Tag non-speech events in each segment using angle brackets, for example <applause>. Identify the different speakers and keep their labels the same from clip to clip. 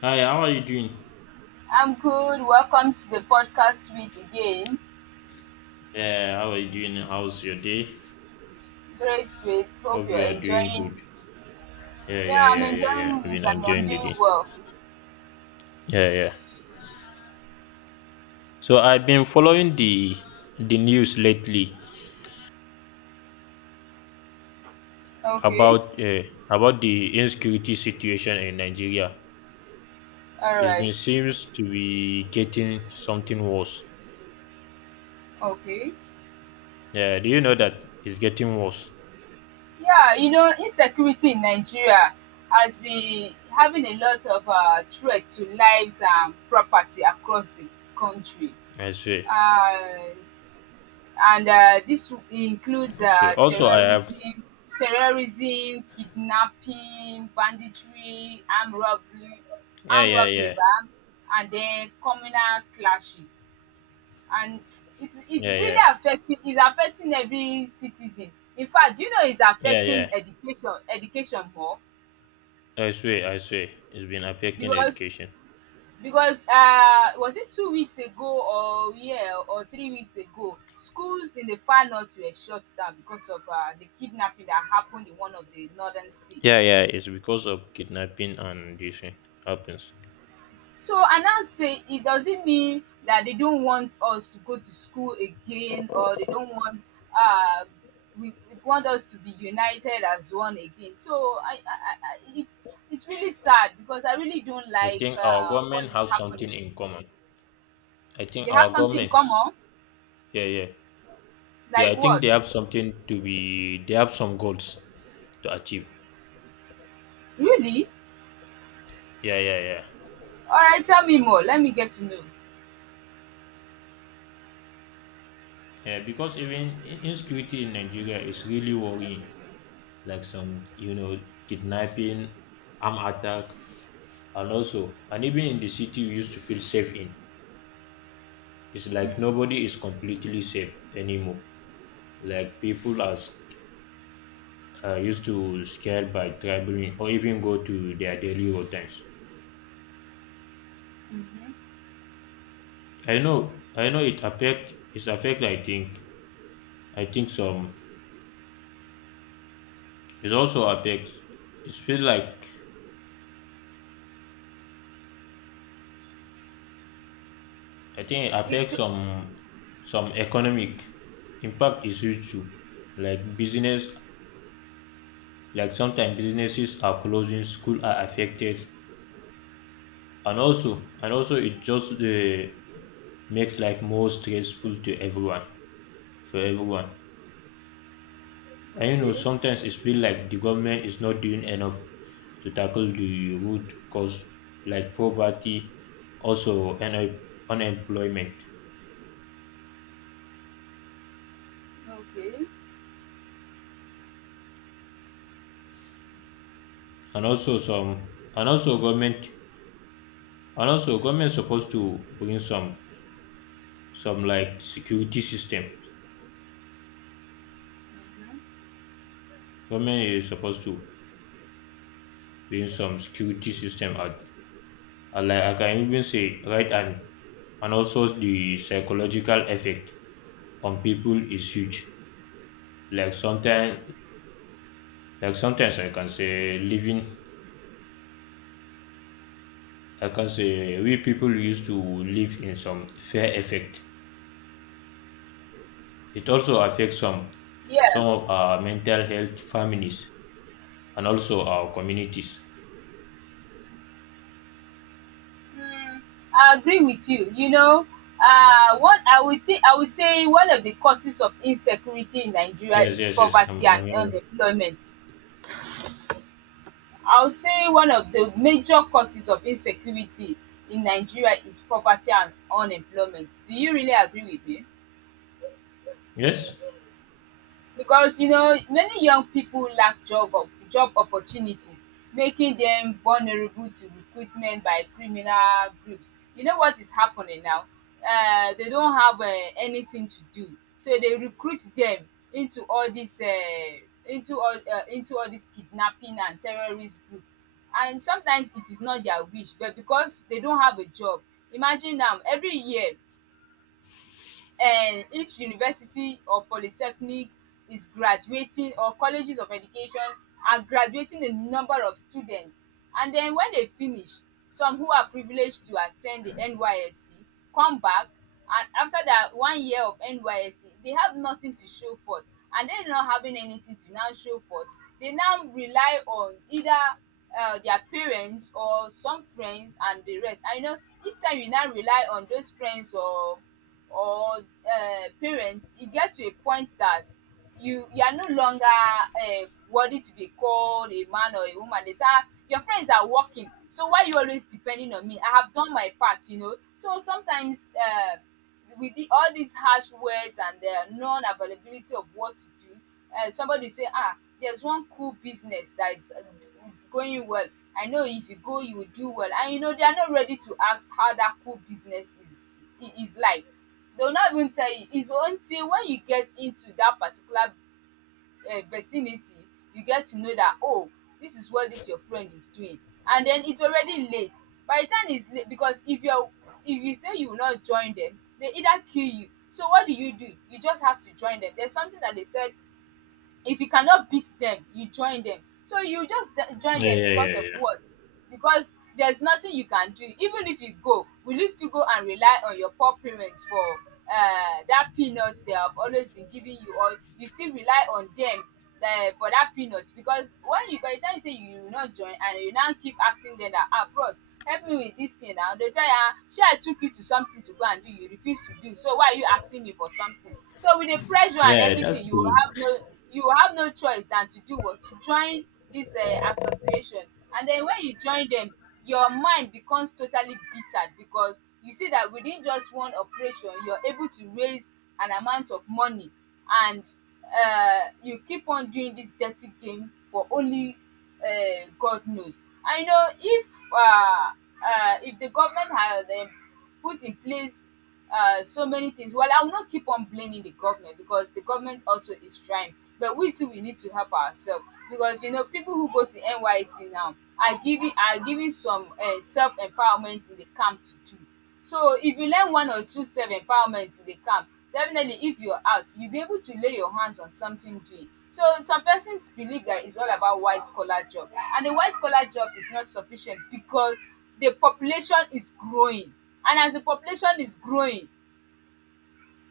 Speaker 1: Hi, how are you doing?
Speaker 2: I'm good. Welcome to the podcast week again.
Speaker 1: Yeah, how are you doing? How's your day?
Speaker 2: Great, great. Hope
Speaker 1: Hope
Speaker 2: you're
Speaker 1: you are doing
Speaker 2: enjoying.
Speaker 1: good. Yeah, yeah,
Speaker 2: Yeah, I'm
Speaker 1: yeah, yeah, yeah.
Speaker 2: enjoying
Speaker 1: I've been
Speaker 2: it and I'm
Speaker 1: enjoying the
Speaker 2: doing
Speaker 1: day.
Speaker 2: well.
Speaker 1: Yeah, yeah. So I've been following the news lately
Speaker 2: Okay.
Speaker 1: about uh, about the insecurity situation in Nigeria.
Speaker 2: All
Speaker 1: It's been
Speaker 2: right.
Speaker 1: seems to be getting something worse.
Speaker 2: Okay.
Speaker 1: Yeah, do you know that it's getting worse?
Speaker 2: Yeah, insecurity in Nigeria has been having a lot of threat to lives and property across the country.
Speaker 1: I swear.
Speaker 2: Uh, and this includes
Speaker 1: I swear. Also, I have.
Speaker 2: terrorism, kidnapping, banditry, armed robbery,
Speaker 1: Yeah,
Speaker 2: armed
Speaker 1: yeah,
Speaker 2: robbery,
Speaker 1: yeah,
Speaker 2: and then communal clashes. And it's
Speaker 1: yeah,
Speaker 2: it's really
Speaker 1: yeah,
Speaker 2: affecting. It's affecting every citizen. In fact, do you know it's
Speaker 1: yeah, yeah.
Speaker 2: affecting education more,
Speaker 1: I swear, I swear. It's been affecting
Speaker 2: because
Speaker 1: education.
Speaker 2: because was it 2 weeks ago, or yeah, or 3 weeks ago, schools in the far north were shut down because of the kidnapping that happened in one of the northern
Speaker 1: Yeah,
Speaker 2: states.
Speaker 1: yeah, it's because of kidnapping and this thing happens.
Speaker 2: So I now say it doesn't mean that they don't want us to go to school again, or they don't want, uh we want us to be united as one again. So it's really sad because I really don't
Speaker 1: I
Speaker 2: like
Speaker 1: think our
Speaker 2: what
Speaker 1: government
Speaker 2: is
Speaker 1: have something
Speaker 2: happening.
Speaker 1: in common. I think
Speaker 2: They have
Speaker 1: our
Speaker 2: something in
Speaker 1: governments,
Speaker 2: common.
Speaker 1: yeah, yeah, yeah. I
Speaker 2: Like
Speaker 1: think they
Speaker 2: what?
Speaker 1: have something to be. They have some goals to achieve.
Speaker 2: Really?
Speaker 1: Yeah, yeah, yeah,
Speaker 2: Alright, tell me more. Let me get to know.
Speaker 1: yeah. Because insecurity in Nigeria is really worrying. Like some, kidnapping, armed attack, and also, and even in the city we used to feel safe in, it's
Speaker 2: Mm.
Speaker 1: like nobody is completely safe anymore. Like people are used to scared by traveling or even go to their daily routines.
Speaker 2: Mhm.
Speaker 1: I know it affect. It's affect. I think. I think some. It also affects. It feel like I think it
Speaker 2: It
Speaker 1: affects some economic impact is huge too. Like business, like sometimes businesses are closing, school are affected, and also it just makes life more stressful to everyone for everyone. And you know,
Speaker 2: Okay,
Speaker 1: sometimes it feels like the government is not doing enough to tackle the root cause, like poverty, also unemployment,
Speaker 2: okay.
Speaker 1: and also some, and also government is supposed to bring some like security system. Government is supposed to bring some security system out, and like I can even say, right and also the psychological effect on people is huge. Like sometimes, like sometimes I can say living I can say we people used to live in some fear effect. It also affects
Speaker 2: Yeah,
Speaker 1: some of our mental health, families, and also our communities.
Speaker 2: I agree with you. What I would think I would say one of the causes of insecurity in Nigeria
Speaker 1: Yes,
Speaker 2: is
Speaker 1: yes, yes.
Speaker 2: poverty and
Speaker 1: I'm here.
Speaker 2: unemployment. I would say one of the major causes of insecurity in Nigeria is poverty and unemployment. Do you really agree with me?
Speaker 1: Yes.
Speaker 2: Because you know many young people lack job opportunities, making them vulnerable to recruitment by criminal groups. You know what is happening now? They don't have anything to do, so they recruit them into all this uh, into all this kidnapping and terrorist group. And sometimes it is not their wish, but because they don't have a job. Imagine now, every year, and each university or polytechnic is graduating, or colleges of education are graduating, a number of students. And then when they finish, some who are privileged to attend the NYSC come back, and after that one year of NYSC they have nothing to show forth. And them not having anything to now show forth, they now rely on either their parents or some friends and the rest I know. Each time you now rely on those friends or parent, e get to a point that you are no longer worthy to be called a man or a woman. They say, ah, your friends are working, so why you always depending on me? I have done my part. So sometimes, with the all these harsh words and non availability of what to do, somebody say, ah, there's one cool business that is going well. I know if you go you will do well. And you know they are not ready to ask how that cool business is. Is like they will not even tell you, it's until when you get into that particular vicinity you get to know that, oh, this is what this your friend is doing. And then it's already late. By the time it's late, because if you say you will not join them, they either kill you. So what do you do? You just have to join them. There's something that they said: if you cannot beat them, you join them. So you just join
Speaker 1: Yeah,
Speaker 2: them,
Speaker 1: yeah, yeah,
Speaker 2: because of
Speaker 1: yeah.
Speaker 2: what? Because there's nothing you can do. Even if you go, will you still go and rely on your poor parents for that peanut they have always been giving you? Or you still rely on them for that peanut? Because when you by the time you say you will not join, and you now keep asking them that, ah bros, help me with this thing now, they tell you, ah shey, I took you to something to go and do, you refuse to do, so why are you asking me for something? So with the pressure and
Speaker 1: Yeah, that's
Speaker 2: everything, you will
Speaker 1: true.
Speaker 2: have no you will have no choice than to do what? To join this association. And then when you join them, your mind becomes totally bitter, because you see that within just one operation you're able to raise an amount of money. And you keep on doing this dirty game for only God knows. I know if the government had put in place so many things. Well, I will not keep on blaming the government, because the government also is trying, but we too we need to help ourselves. Because you know people who go to NYC now are giving some self empowerment in the camp to do. So if you learn one or two self empowerment in the camp, definitely, if you're out, you'll be able to lay your hands on something doing. So some persons believe that it's all about white collar job, and the white collar job is not sufficient because the population is growing, and as the population is growing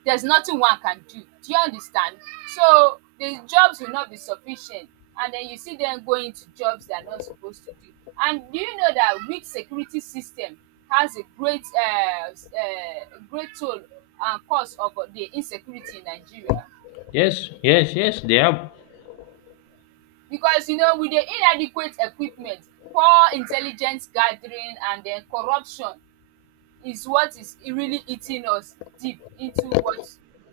Speaker 2: there's nothing one can do. Do you understand? So the jobs will not be sufficient, and then you see them going to jobs they are not supposed to do. And do you know that weak security system has a great toll and cause of the insecurity in Nigeria?
Speaker 1: Yes, yes, yes. They have
Speaker 2: Because with the inadequate equipment, poor intelligence gathering, and then corruption is what is really eating us deep into what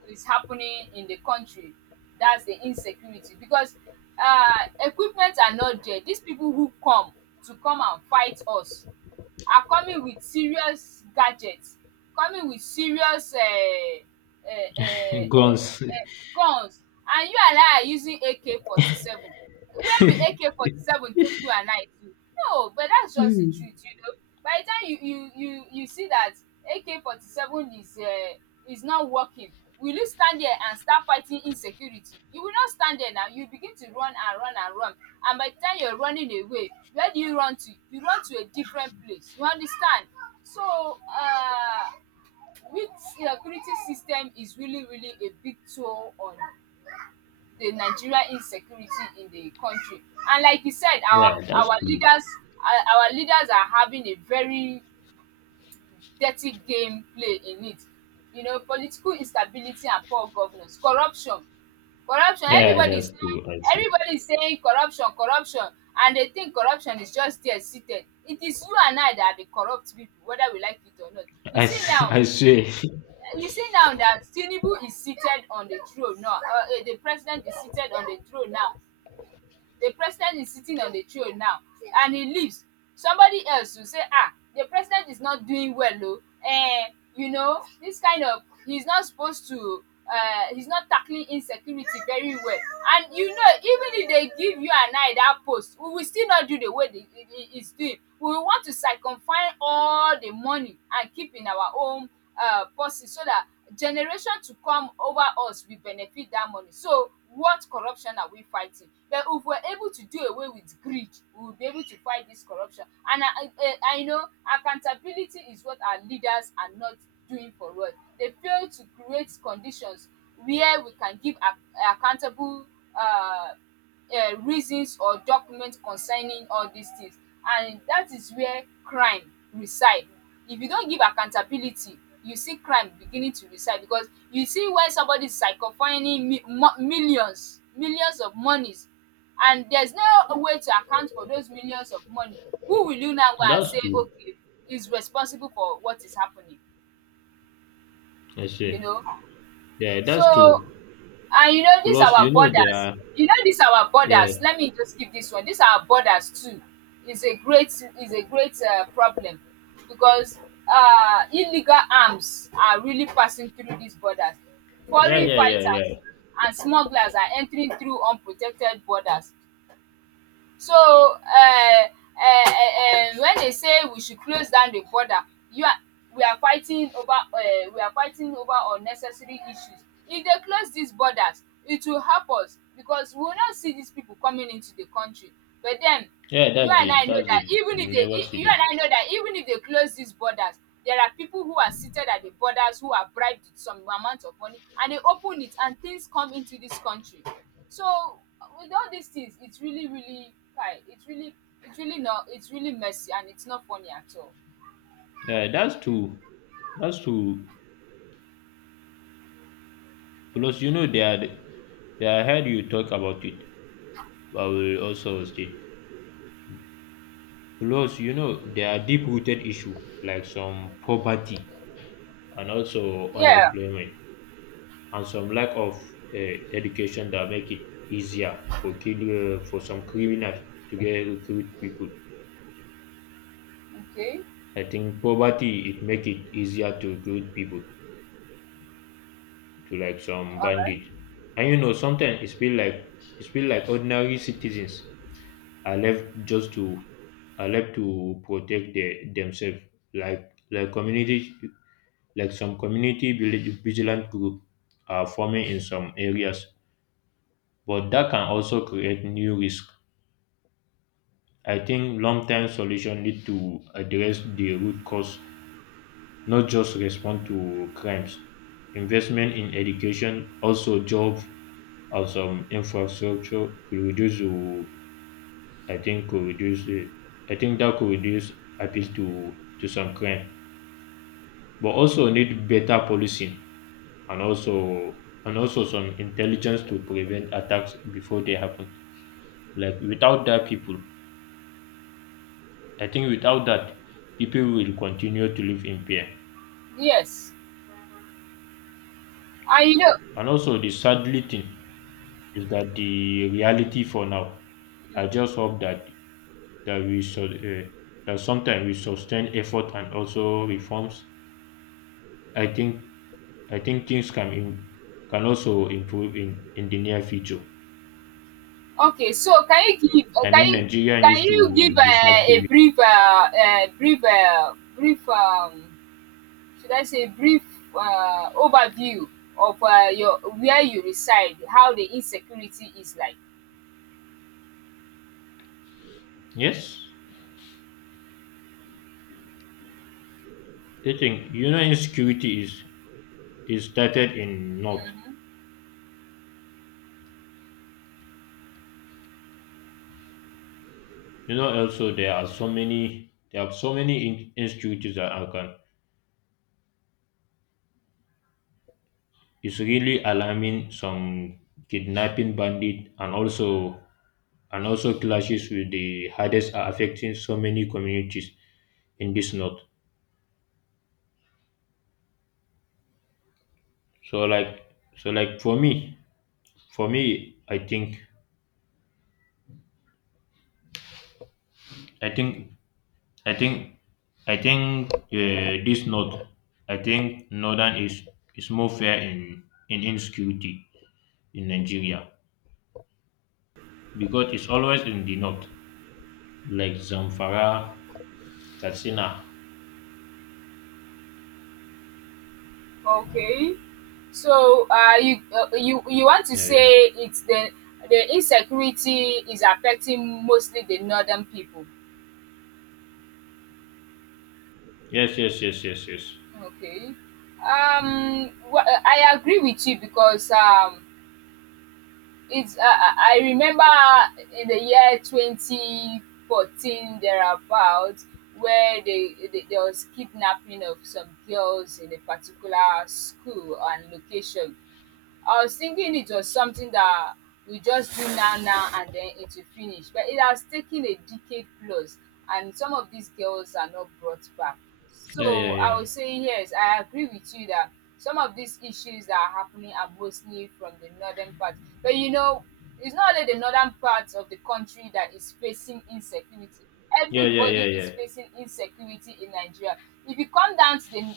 Speaker 2: is happening in the country. That's the insecurity because equipment are not there. These people who come and fight us are coming with serious gadgets, coming with serious
Speaker 1: <laughs> guns.
Speaker 2: guns, and you and I are using AK47. Where will AK47 take you and I to? No, but that's just the
Speaker 1: Mm.
Speaker 2: truth. By the time you see that AK47 is not working, will you stand there and start fighting insecurity? You will not stand there now. You begin to run and run and run. And by the time you're running away, where do you run to? You run to a different place. You understand? So, which security system is really, really a big toll on the Nigeria insecurity in the country. And like you said,
Speaker 1: Yeah,
Speaker 2: our
Speaker 1: that's
Speaker 2: our
Speaker 1: true.
Speaker 2: leaders our our leaders are having a very dirty gameplay in it. Political instability and poor governance, corruption. Corruption,
Speaker 1: Yeah,
Speaker 2: everybody is
Speaker 1: that's
Speaker 2: saying
Speaker 1: true. I see.
Speaker 2: everybody is saying corruption, corruption, and they think corruption is just there seated. It is you and I that are the corrupt people whether we like it or not. You see
Speaker 1: <laughs>
Speaker 2: now
Speaker 1: I say
Speaker 2: you see now that Tinubu is seated on the throne now, the president is seated on the throne now, the president is sitting on the throne now, and he leaves. Somebody else will say, ah, the president is not doing well, o. And this kind of, he's not tackling insecurity very well. And even if they give you and I that post, we will still not do the way they he is doing. We will want to circumfine all the money and keep in our own purses, so that generation to come over us will benefit that money. So what corruption are we fighting? But if we're able to do away with greed, we will be able to fight this corruption. And I know accountability is what our leaders are not doing for us. They fail to create conditions where we can give ac accountable um reasons or document concerning all these things. And that is where crime reside. If you don't give accountability, you see crime beginning to reside, because you see when somebody is psychophiling mi mo millions millions of monies, and there is no way to account for those millions of money, who will you now go
Speaker 1: <laughs>
Speaker 2: and
Speaker 1: that's
Speaker 2: say
Speaker 1: true.
Speaker 2: okay is responsible for what is happening
Speaker 1: I
Speaker 2: you
Speaker 1: say
Speaker 2: know.
Speaker 1: yeah, that's
Speaker 2: So.
Speaker 1: true.
Speaker 2: And this
Speaker 1: Plus, you
Speaker 2: our
Speaker 1: know, they
Speaker 2: borders,
Speaker 1: are
Speaker 2: this our borders,
Speaker 1: yeah,
Speaker 2: let me just give this one. This our borders too is a great is a great problem, because illegal arms are really passing through these borders.
Speaker 1: yeah,
Speaker 2: Foreign
Speaker 1: yeah, yeah,
Speaker 2: fighters
Speaker 1: yeah.
Speaker 2: and smugglers are entering through unprotected borders. So when they say we should close down the border, you are we are fighting over unnecessary issues. If they close these borders it will help us, because we will not see these people coming into the country. But then
Speaker 1: Yeah,
Speaker 2: you
Speaker 1: that's
Speaker 2: and
Speaker 1: it.
Speaker 2: I know
Speaker 1: That's
Speaker 2: that
Speaker 1: it.
Speaker 2: even if
Speaker 1: You
Speaker 2: they
Speaker 1: never
Speaker 2: e
Speaker 1: see
Speaker 2: you and
Speaker 1: them.
Speaker 2: I know that even if they close these borders, there are people who are seated at the borders who are bribed with some amount of money, and they open it and things come into this country. So with all these things, it's really it's really not it's really messy and it's not funny at all.
Speaker 1: Yeah, that's true. That's true. Plus, you know, they are. They I heard you talk about it. I will also state. Plus, you know, there are deep-rooted issue like some poverty and also
Speaker 2: Yeah,
Speaker 1: unemployment and some lack of uh, education that make it easier for kill for some criminals to get recruit people.
Speaker 2: okay.
Speaker 1: I think poverty it make it easier to recruit people to like some bandit. And you know, sometimes it's feel like ordinary citizens are left just to are left to protect themselves. Like community like some community village vigilant group are forming in some areas. But that can also create new risk. I think long term solution need to address the root cause, not just respond to crimes. Investment in education, also job of some infrastructure could reduce the I think could reduce the I think that could reduce appeal to some crime. But also need better policing and also some intelligence to prevent attacks before they happen. Like without that people I think without that people will continue to live in fear.
Speaker 2: Yes. And you know
Speaker 1: And also the sadly thing is that the reality for now I just hope that that we so that sometimes we sustain effort and also reforms. I think I think things can can also improve in the near future.
Speaker 2: okay, so
Speaker 1: I mean, Nigeria
Speaker 2: can
Speaker 1: used
Speaker 2: you
Speaker 1: to
Speaker 2: give
Speaker 1: deserve to
Speaker 2: a
Speaker 1: be
Speaker 2: brief brief brief should I say, brief overview of your where you reside, how the insecurity is like.
Speaker 1: yes. I think you know insecurity is started in north. You know also there are so many there are so many insecurities that are can. It's really alarming. Some kidnapping bandit and also clashes with the hardest are affecting so many communities in this north. So like so like for me I think I think I think I think this north I think northern is more fair in insecurity in Nigeria because it's always in the north like Zamfara, Katsina.
Speaker 2: Okay, so you you want to
Speaker 1: Yeah, yeah.
Speaker 2: say it's the insecurity is affecting mostly the northern people.
Speaker 1: Yes, yes, yes, yes, yes.
Speaker 2: Okay, I agree with you because it's I remember in the year 2014 thereabouts where they there was kidnapping of some girls in a particular school and location. I was thinking it was something that we just do now, now, and then it will finish. But it has taken a decade plus, and some of these girls are not brought back.
Speaker 1: Yeah, yeah,
Speaker 2: So I
Speaker 1: yeah.
Speaker 2: was saying, yes, I agree with you that some of these issues that are happening are mostly from the northern part. But you know, it's not only the northern part of the country that is facing insecurity.
Speaker 1: Yeah, yeah, yeah,
Speaker 2: Everybody is
Speaker 1: yeah.
Speaker 2: facing insecurity in Nigeria. If you come down to the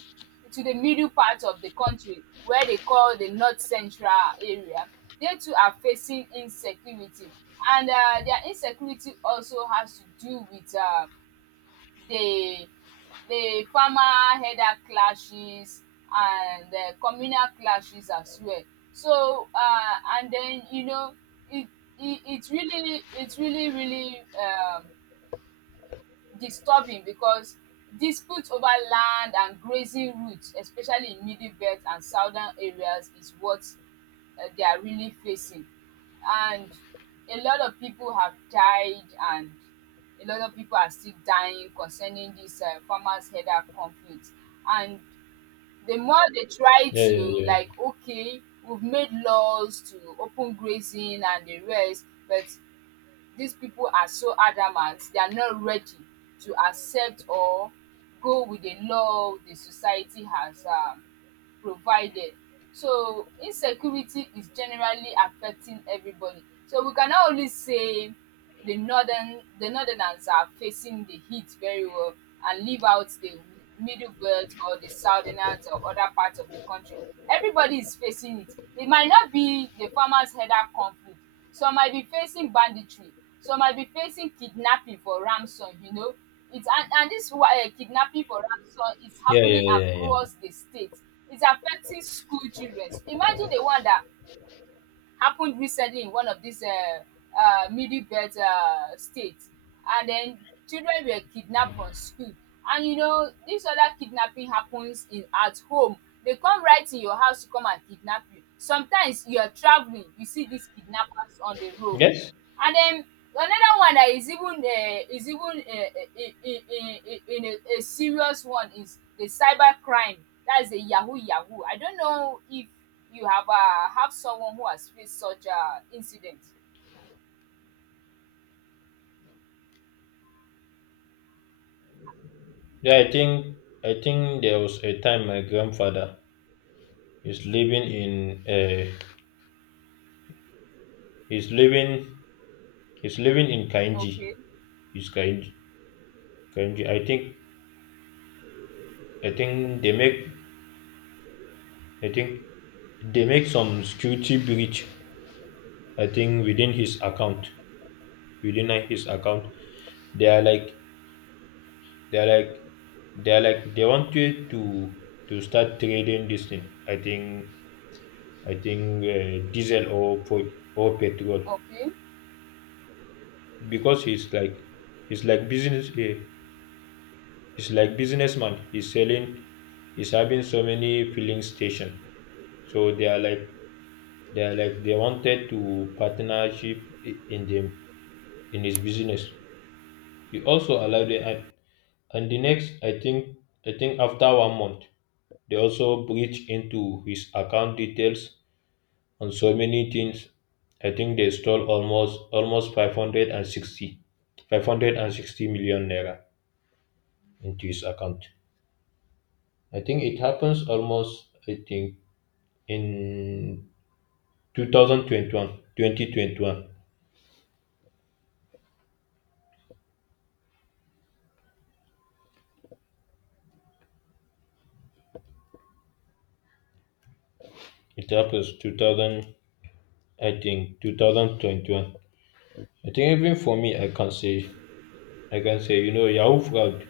Speaker 2: to the middle part of the country where they call the north central area. They too are facing insecurity, and their insecurity also has to do with the the farmer header clashes and communal clashes as well. So and then you know it it really it really really disturbing because disputes over land and grazing routes, especially in middle belt and southern areas, is what they are really facing, and a lot of people have died, and a lot of people are still dying concerning this farmers header conflict. And the more they try
Speaker 1: Yeah,
Speaker 2: to,
Speaker 1: yeah,
Speaker 2: like,
Speaker 1: yeah.
Speaker 2: okay, we've made laws to open grazing and the rest, but these people are so adamant, they are not ready to accept or go with the law the society has provided. So insecurity is generally affecting everybody, so we cannot only say the northerners are facing the heat very well and leave out the middle belt or the southerners or other parts of the country. Everybody is facing it. It might not be the farmers header conflict. Some might be facing banditry, some might be facing kidnapping for ransom, you know. It's and this wa kidnapping for ransom is
Speaker 1: Yeah, yeah,
Speaker 2: happening
Speaker 1: yeah, yeah.
Speaker 2: across the state. It's affecting school children. Imagine the one that happened recently in one of these middle belt states. And then children were kidnapped from school. And you know, this other kidnapping happens in at home. They come right to your house to come and kidnap you. Sometimes you are traveling, you see these kidnappers on the road.
Speaker 1: Yes,
Speaker 2: And then another one that is even in a serious one is the cybercrime. That's the yahoo yahoo. I don't know if you have someone who has faced such incident.
Speaker 1: yeah, I think there was a time my grandfather is living in he's living he's living in Kainji.
Speaker 2: Okay,
Speaker 1: He's Kainji. Kainji. I think they make I think they make some security breach. I think within his account they are like they are like they are like they wanted to start trading this thing. I think diesel or petrol
Speaker 2: okay.
Speaker 1: because he's like he's like he's like businessman he's selling he's having so many filling station so they are like they are like they wanted to partnership in them in his business. He also allowed it, and the next I think I think after 1 month they also breached into his account details on so many things. I think they stole almost 560, 560 million naira into his account. I think it happens almost, I think, in 2021, 2021. It happens 2000, I think, 2021. I think even for me, I can say, you know, Yahoo fraud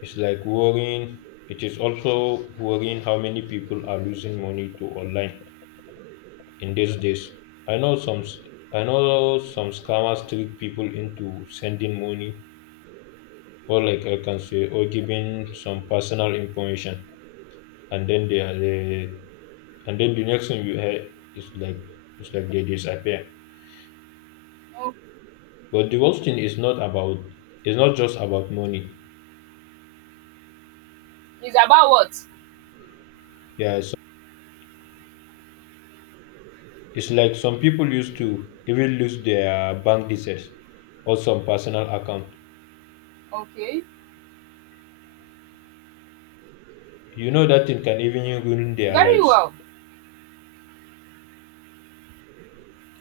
Speaker 1: is like worrying. It is also worrying how many people are losing money to online in these days. I know some, s- I know some scammers trick people into sending money or like I can say, or giving some personal information, and then and then the next thing you hear is like it's like they disappear.
Speaker 2: O
Speaker 1: But the worst thing is not about it's not just about money.
Speaker 2: it's about what?
Speaker 1: Yeah, so it's like some people used to even lose their bank details or some personal account.
Speaker 2: Okay,
Speaker 1: You know that thing can even ruin their
Speaker 2: very
Speaker 1: lives.
Speaker 2: well.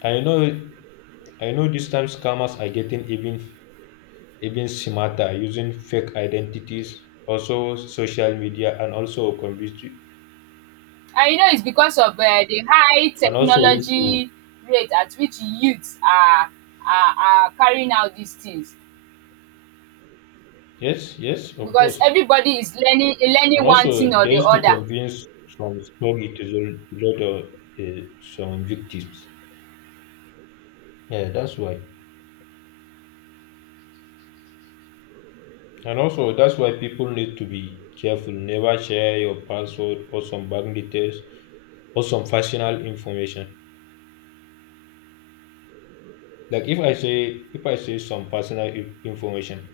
Speaker 1: I know I know these times scammers are getting even smarter using fake identities, also social media and also convince you
Speaker 2: And you know it's because of the high
Speaker 1: and also used to
Speaker 2: technology rate at which youths are are carrying out these things.
Speaker 1: yes, yes, of
Speaker 2: Because
Speaker 1: course.
Speaker 2: everybody is learning
Speaker 1: And
Speaker 2: one
Speaker 1: also,
Speaker 2: thing or
Speaker 1: they
Speaker 2: the
Speaker 1: used to
Speaker 2: other.
Speaker 1: convince some story to the, some victims. Yeah, that's why. And also, that's why people need to be careful. Never share your password or some bank details or some personal information. Like if I say some personal information,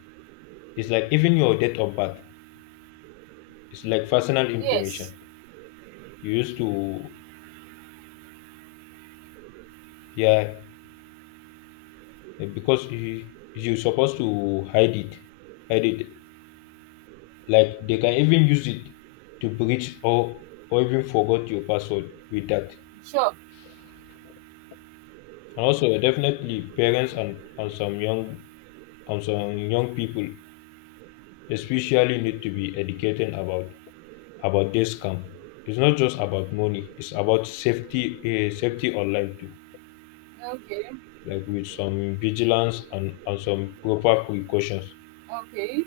Speaker 1: it's like even your date of birth. It's like personal
Speaker 2: Yes,
Speaker 1: information. You used to yeah because you supposed to hide it, hide it. Like they can even use it to breach or even forgot your password with that.
Speaker 2: sure.
Speaker 1: And also definitely parents and some young people especially need to be educated about this scam. It's not just about money, it's about safety online too.
Speaker 2: Okay,
Speaker 1: Like with some vigilance and some proper precautions.
Speaker 2: okay.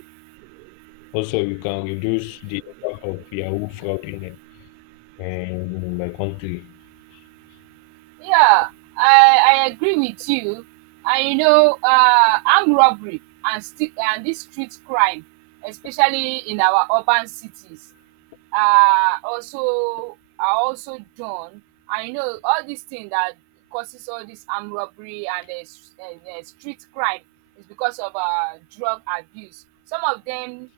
Speaker 1: Also you can reduce the impact of Yahoo fraud in the, my country.
Speaker 2: Yeah, I I agree with you. And you know, armed robbery and this street crime, especially in our urban cities, are also done. And you know, all these things that causes all this armed robbery and the street crime is because of drug abuse. Some of them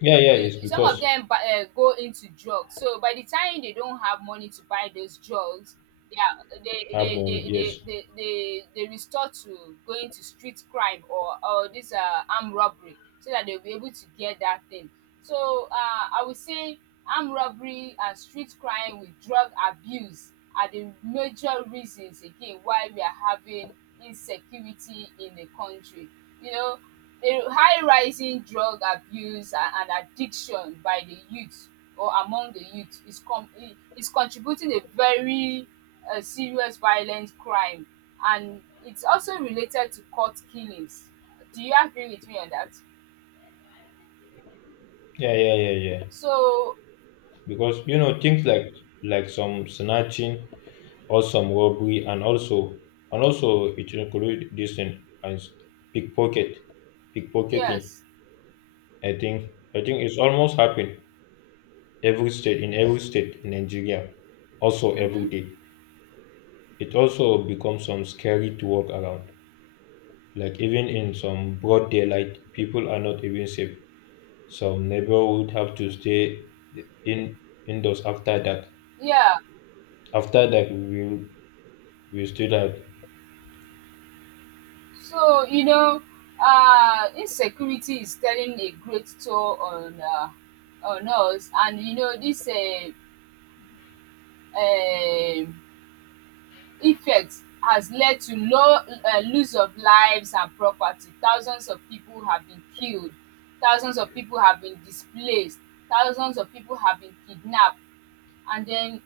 Speaker 1: Yeah, yeah, it's because
Speaker 2: go into drugs, so by the time they don't have money to buy those drugs, they are
Speaker 1: have money, yes.
Speaker 2: they restore to going to street crime or this armed robbery so that they'll be able to get that thing. So I would say armed robbery and street crime with drug abuse are the major reasons again why we are having insecurity in the country. You know, the high rising drug abuse and addiction by the youth or among the youth is is contributing a very serious violent crime, and it's also related to court killings. Do you agree with me on that?
Speaker 1: Yeah, yeah, yeah, yeah.
Speaker 2: So
Speaker 1: Because you know things like some snatching or some robbery, and also it include this in and s- pickpocket, pickpocketing.
Speaker 2: yes.
Speaker 1: I think it's almost happened every state in Nigeria, also every
Speaker 2: Mhm.
Speaker 1: day. It also becomes some scary to walk around. Like even in some broad daylight, people are not even safe. Some neighborhood have to stay in indoors after dark.
Speaker 2: Yeah.
Speaker 1: After that, we still had
Speaker 2: So you know insecurity is telling a great toll on us, and you know this um effect has led to low loss of lives and property. Thousands of people have been killed, thousands of people have been displaced, thousands of people have been kidnapped, and then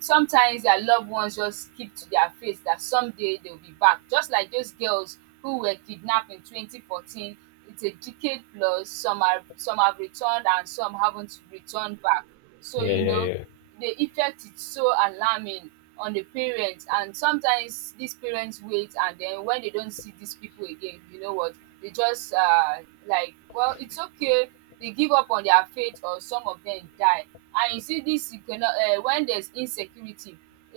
Speaker 2: sometimes their loved ones just keep to their face that someday they'll be back. Just like those girls who were kidnapped in 2014, it's a decade plus, some have returned and some haven't returned back. So,
Speaker 1: yeah,
Speaker 2: you
Speaker 1: yeah,
Speaker 2: know,
Speaker 1: yeah.
Speaker 2: the effect is so alarming on the parents. And sometimes these parents wait, and then when they don't see these people again, you know what? They just like, well, it's okay. They give up on their faith, or some of them die. And you see this when there's insecurity,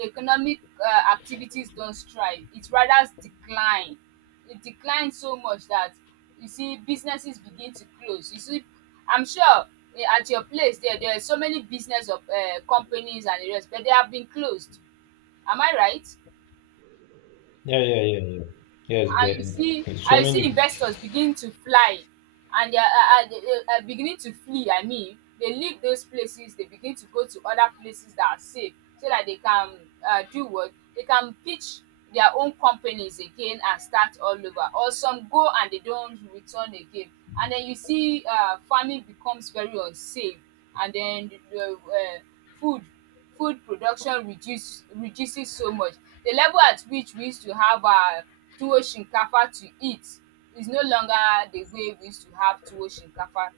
Speaker 2: economic activities don't thrive, it rather decline. It declines so much that you see businesses begin to close, you see I'm sure eh, at your place there, there are so many business of companies and the rest but they have been closed, am I right?
Speaker 1: Yeah, yeah, yeah, yeah. Yes,
Speaker 2: And you
Speaker 1: there
Speaker 2: see
Speaker 1: it's so
Speaker 2: and you see
Speaker 1: many.
Speaker 2: investors begin to fly, and they are beginning to flee, I mean, they leave those places, they begin to go to other places that are safe so that they can do what they can pitch their own companies again and start all over, or some go and they don't return again. And then you see farming becomes very unsafe, and then the food production reduces so much. The level at which we used to have tuwo shinkafa to eat is no longer the way we used to have tuwo shinkafa,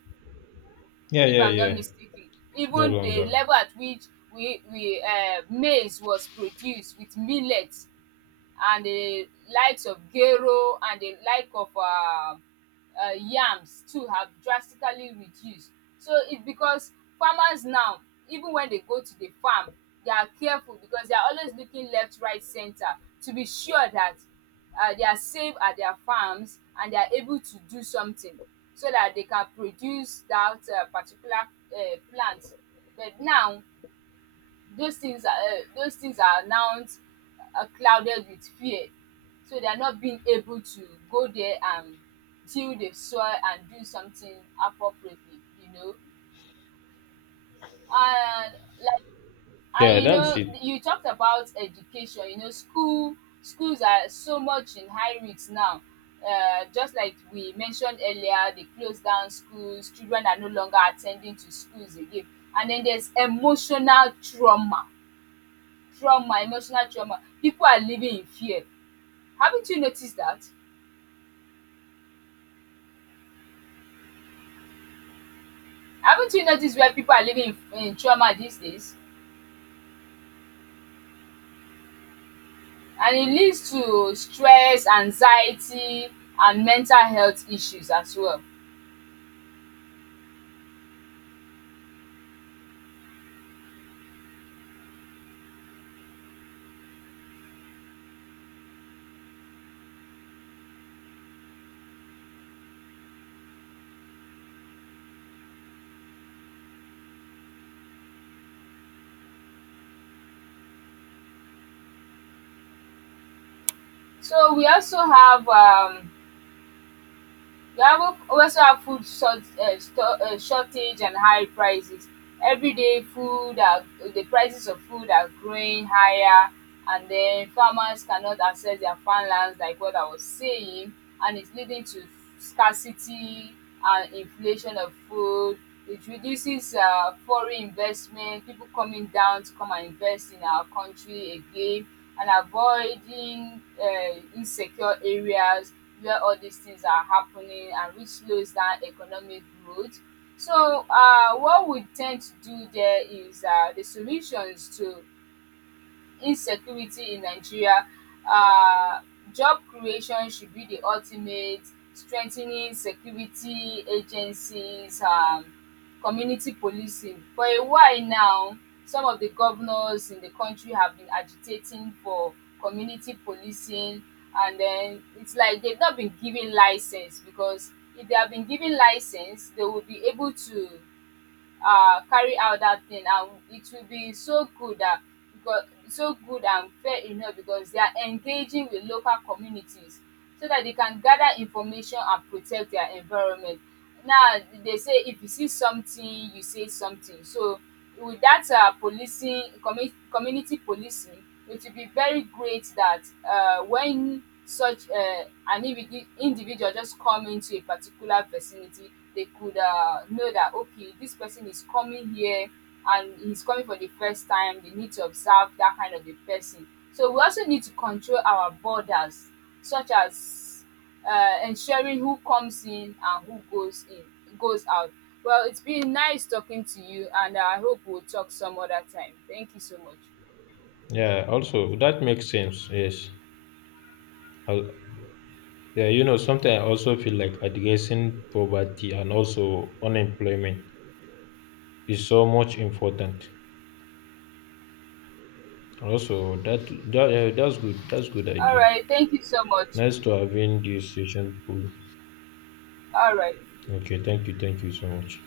Speaker 1: Yeah,
Speaker 2: if
Speaker 1: yeah,
Speaker 2: I'm
Speaker 1: yeah.
Speaker 2: not mistaken.
Speaker 1: It's no
Speaker 2: Even the
Speaker 1: longer.
Speaker 2: level at which we maize was produced with millet and the likes of gero and the like of yams too have drastically reduced. So it's because farmers now, even when they go to the farm, they are careful because they are always looking left right centre to be sure that they are safe at their farms and they are able to do something so that they can produce that particular plant. But now those things are now clouded with fear, so they are not being able to go there and till the soil and do something appropriately, you know. And like,
Speaker 1: Yeah,
Speaker 2: and you
Speaker 1: that's
Speaker 2: know,
Speaker 1: it.
Speaker 2: you talked about education, you know, schools are so much in high risk now, just like we mentioned earlier, they close down schools, children are no longer attending to schools again. And then there's emotional trauma, emotional trauma, people are living in fear. Haven't you noticed that? Haven't you noticed where people are living in trauma these days? And it leads to stress, anxiety, and mental health issues as well. So we also have Gabon also have food shortage and high prices. Everyday food, are, the prices of food are growing higher, and then farmers cannot access their farmlands, like what I was saying, and it's leading to scarcity and inflation of food. It reduces foreign investment, people coming down to come and invest in our country again, and avoiding insecure areas where all these things are happening and which slows down economic growth. So, what we tend to do there is the solutions to insecurity in Nigeria: um job creation should be the ultimate, strengthening security agencies, community policing. For a while now some of the governors in the country have been agitating for community policing, and then it's like they've not been given licence, because if they have been given licence they will be able to carry out that thing and it will be so good, that because so good and fair enough because they are engaging with local communities so that they can gather information and protect their environment. Now they say if you see something you say something, so with that community policing, it will be very great that when such an individual just come into a particular vicinity they could know that okay this person is coming here and he's coming for the first time, they need to observe that kind of a person. So we also need to control our borders, such as ensuring who comes in and who goes out. Well, it's been nice talking to you, and I hope we'll talk some other time. Thank you so much.
Speaker 1: Yeah, also that makes sense. Yes. Al- yeah, you know, sometimes I also feel like addressing poverty and also unemployment is so much important. Also, that yeah, that's good. That's good
Speaker 2: All
Speaker 1: idea.
Speaker 2: right, thank you so much.
Speaker 1: Nice to having this session. Paul.
Speaker 2: All right.
Speaker 1: Okay, thank you so much.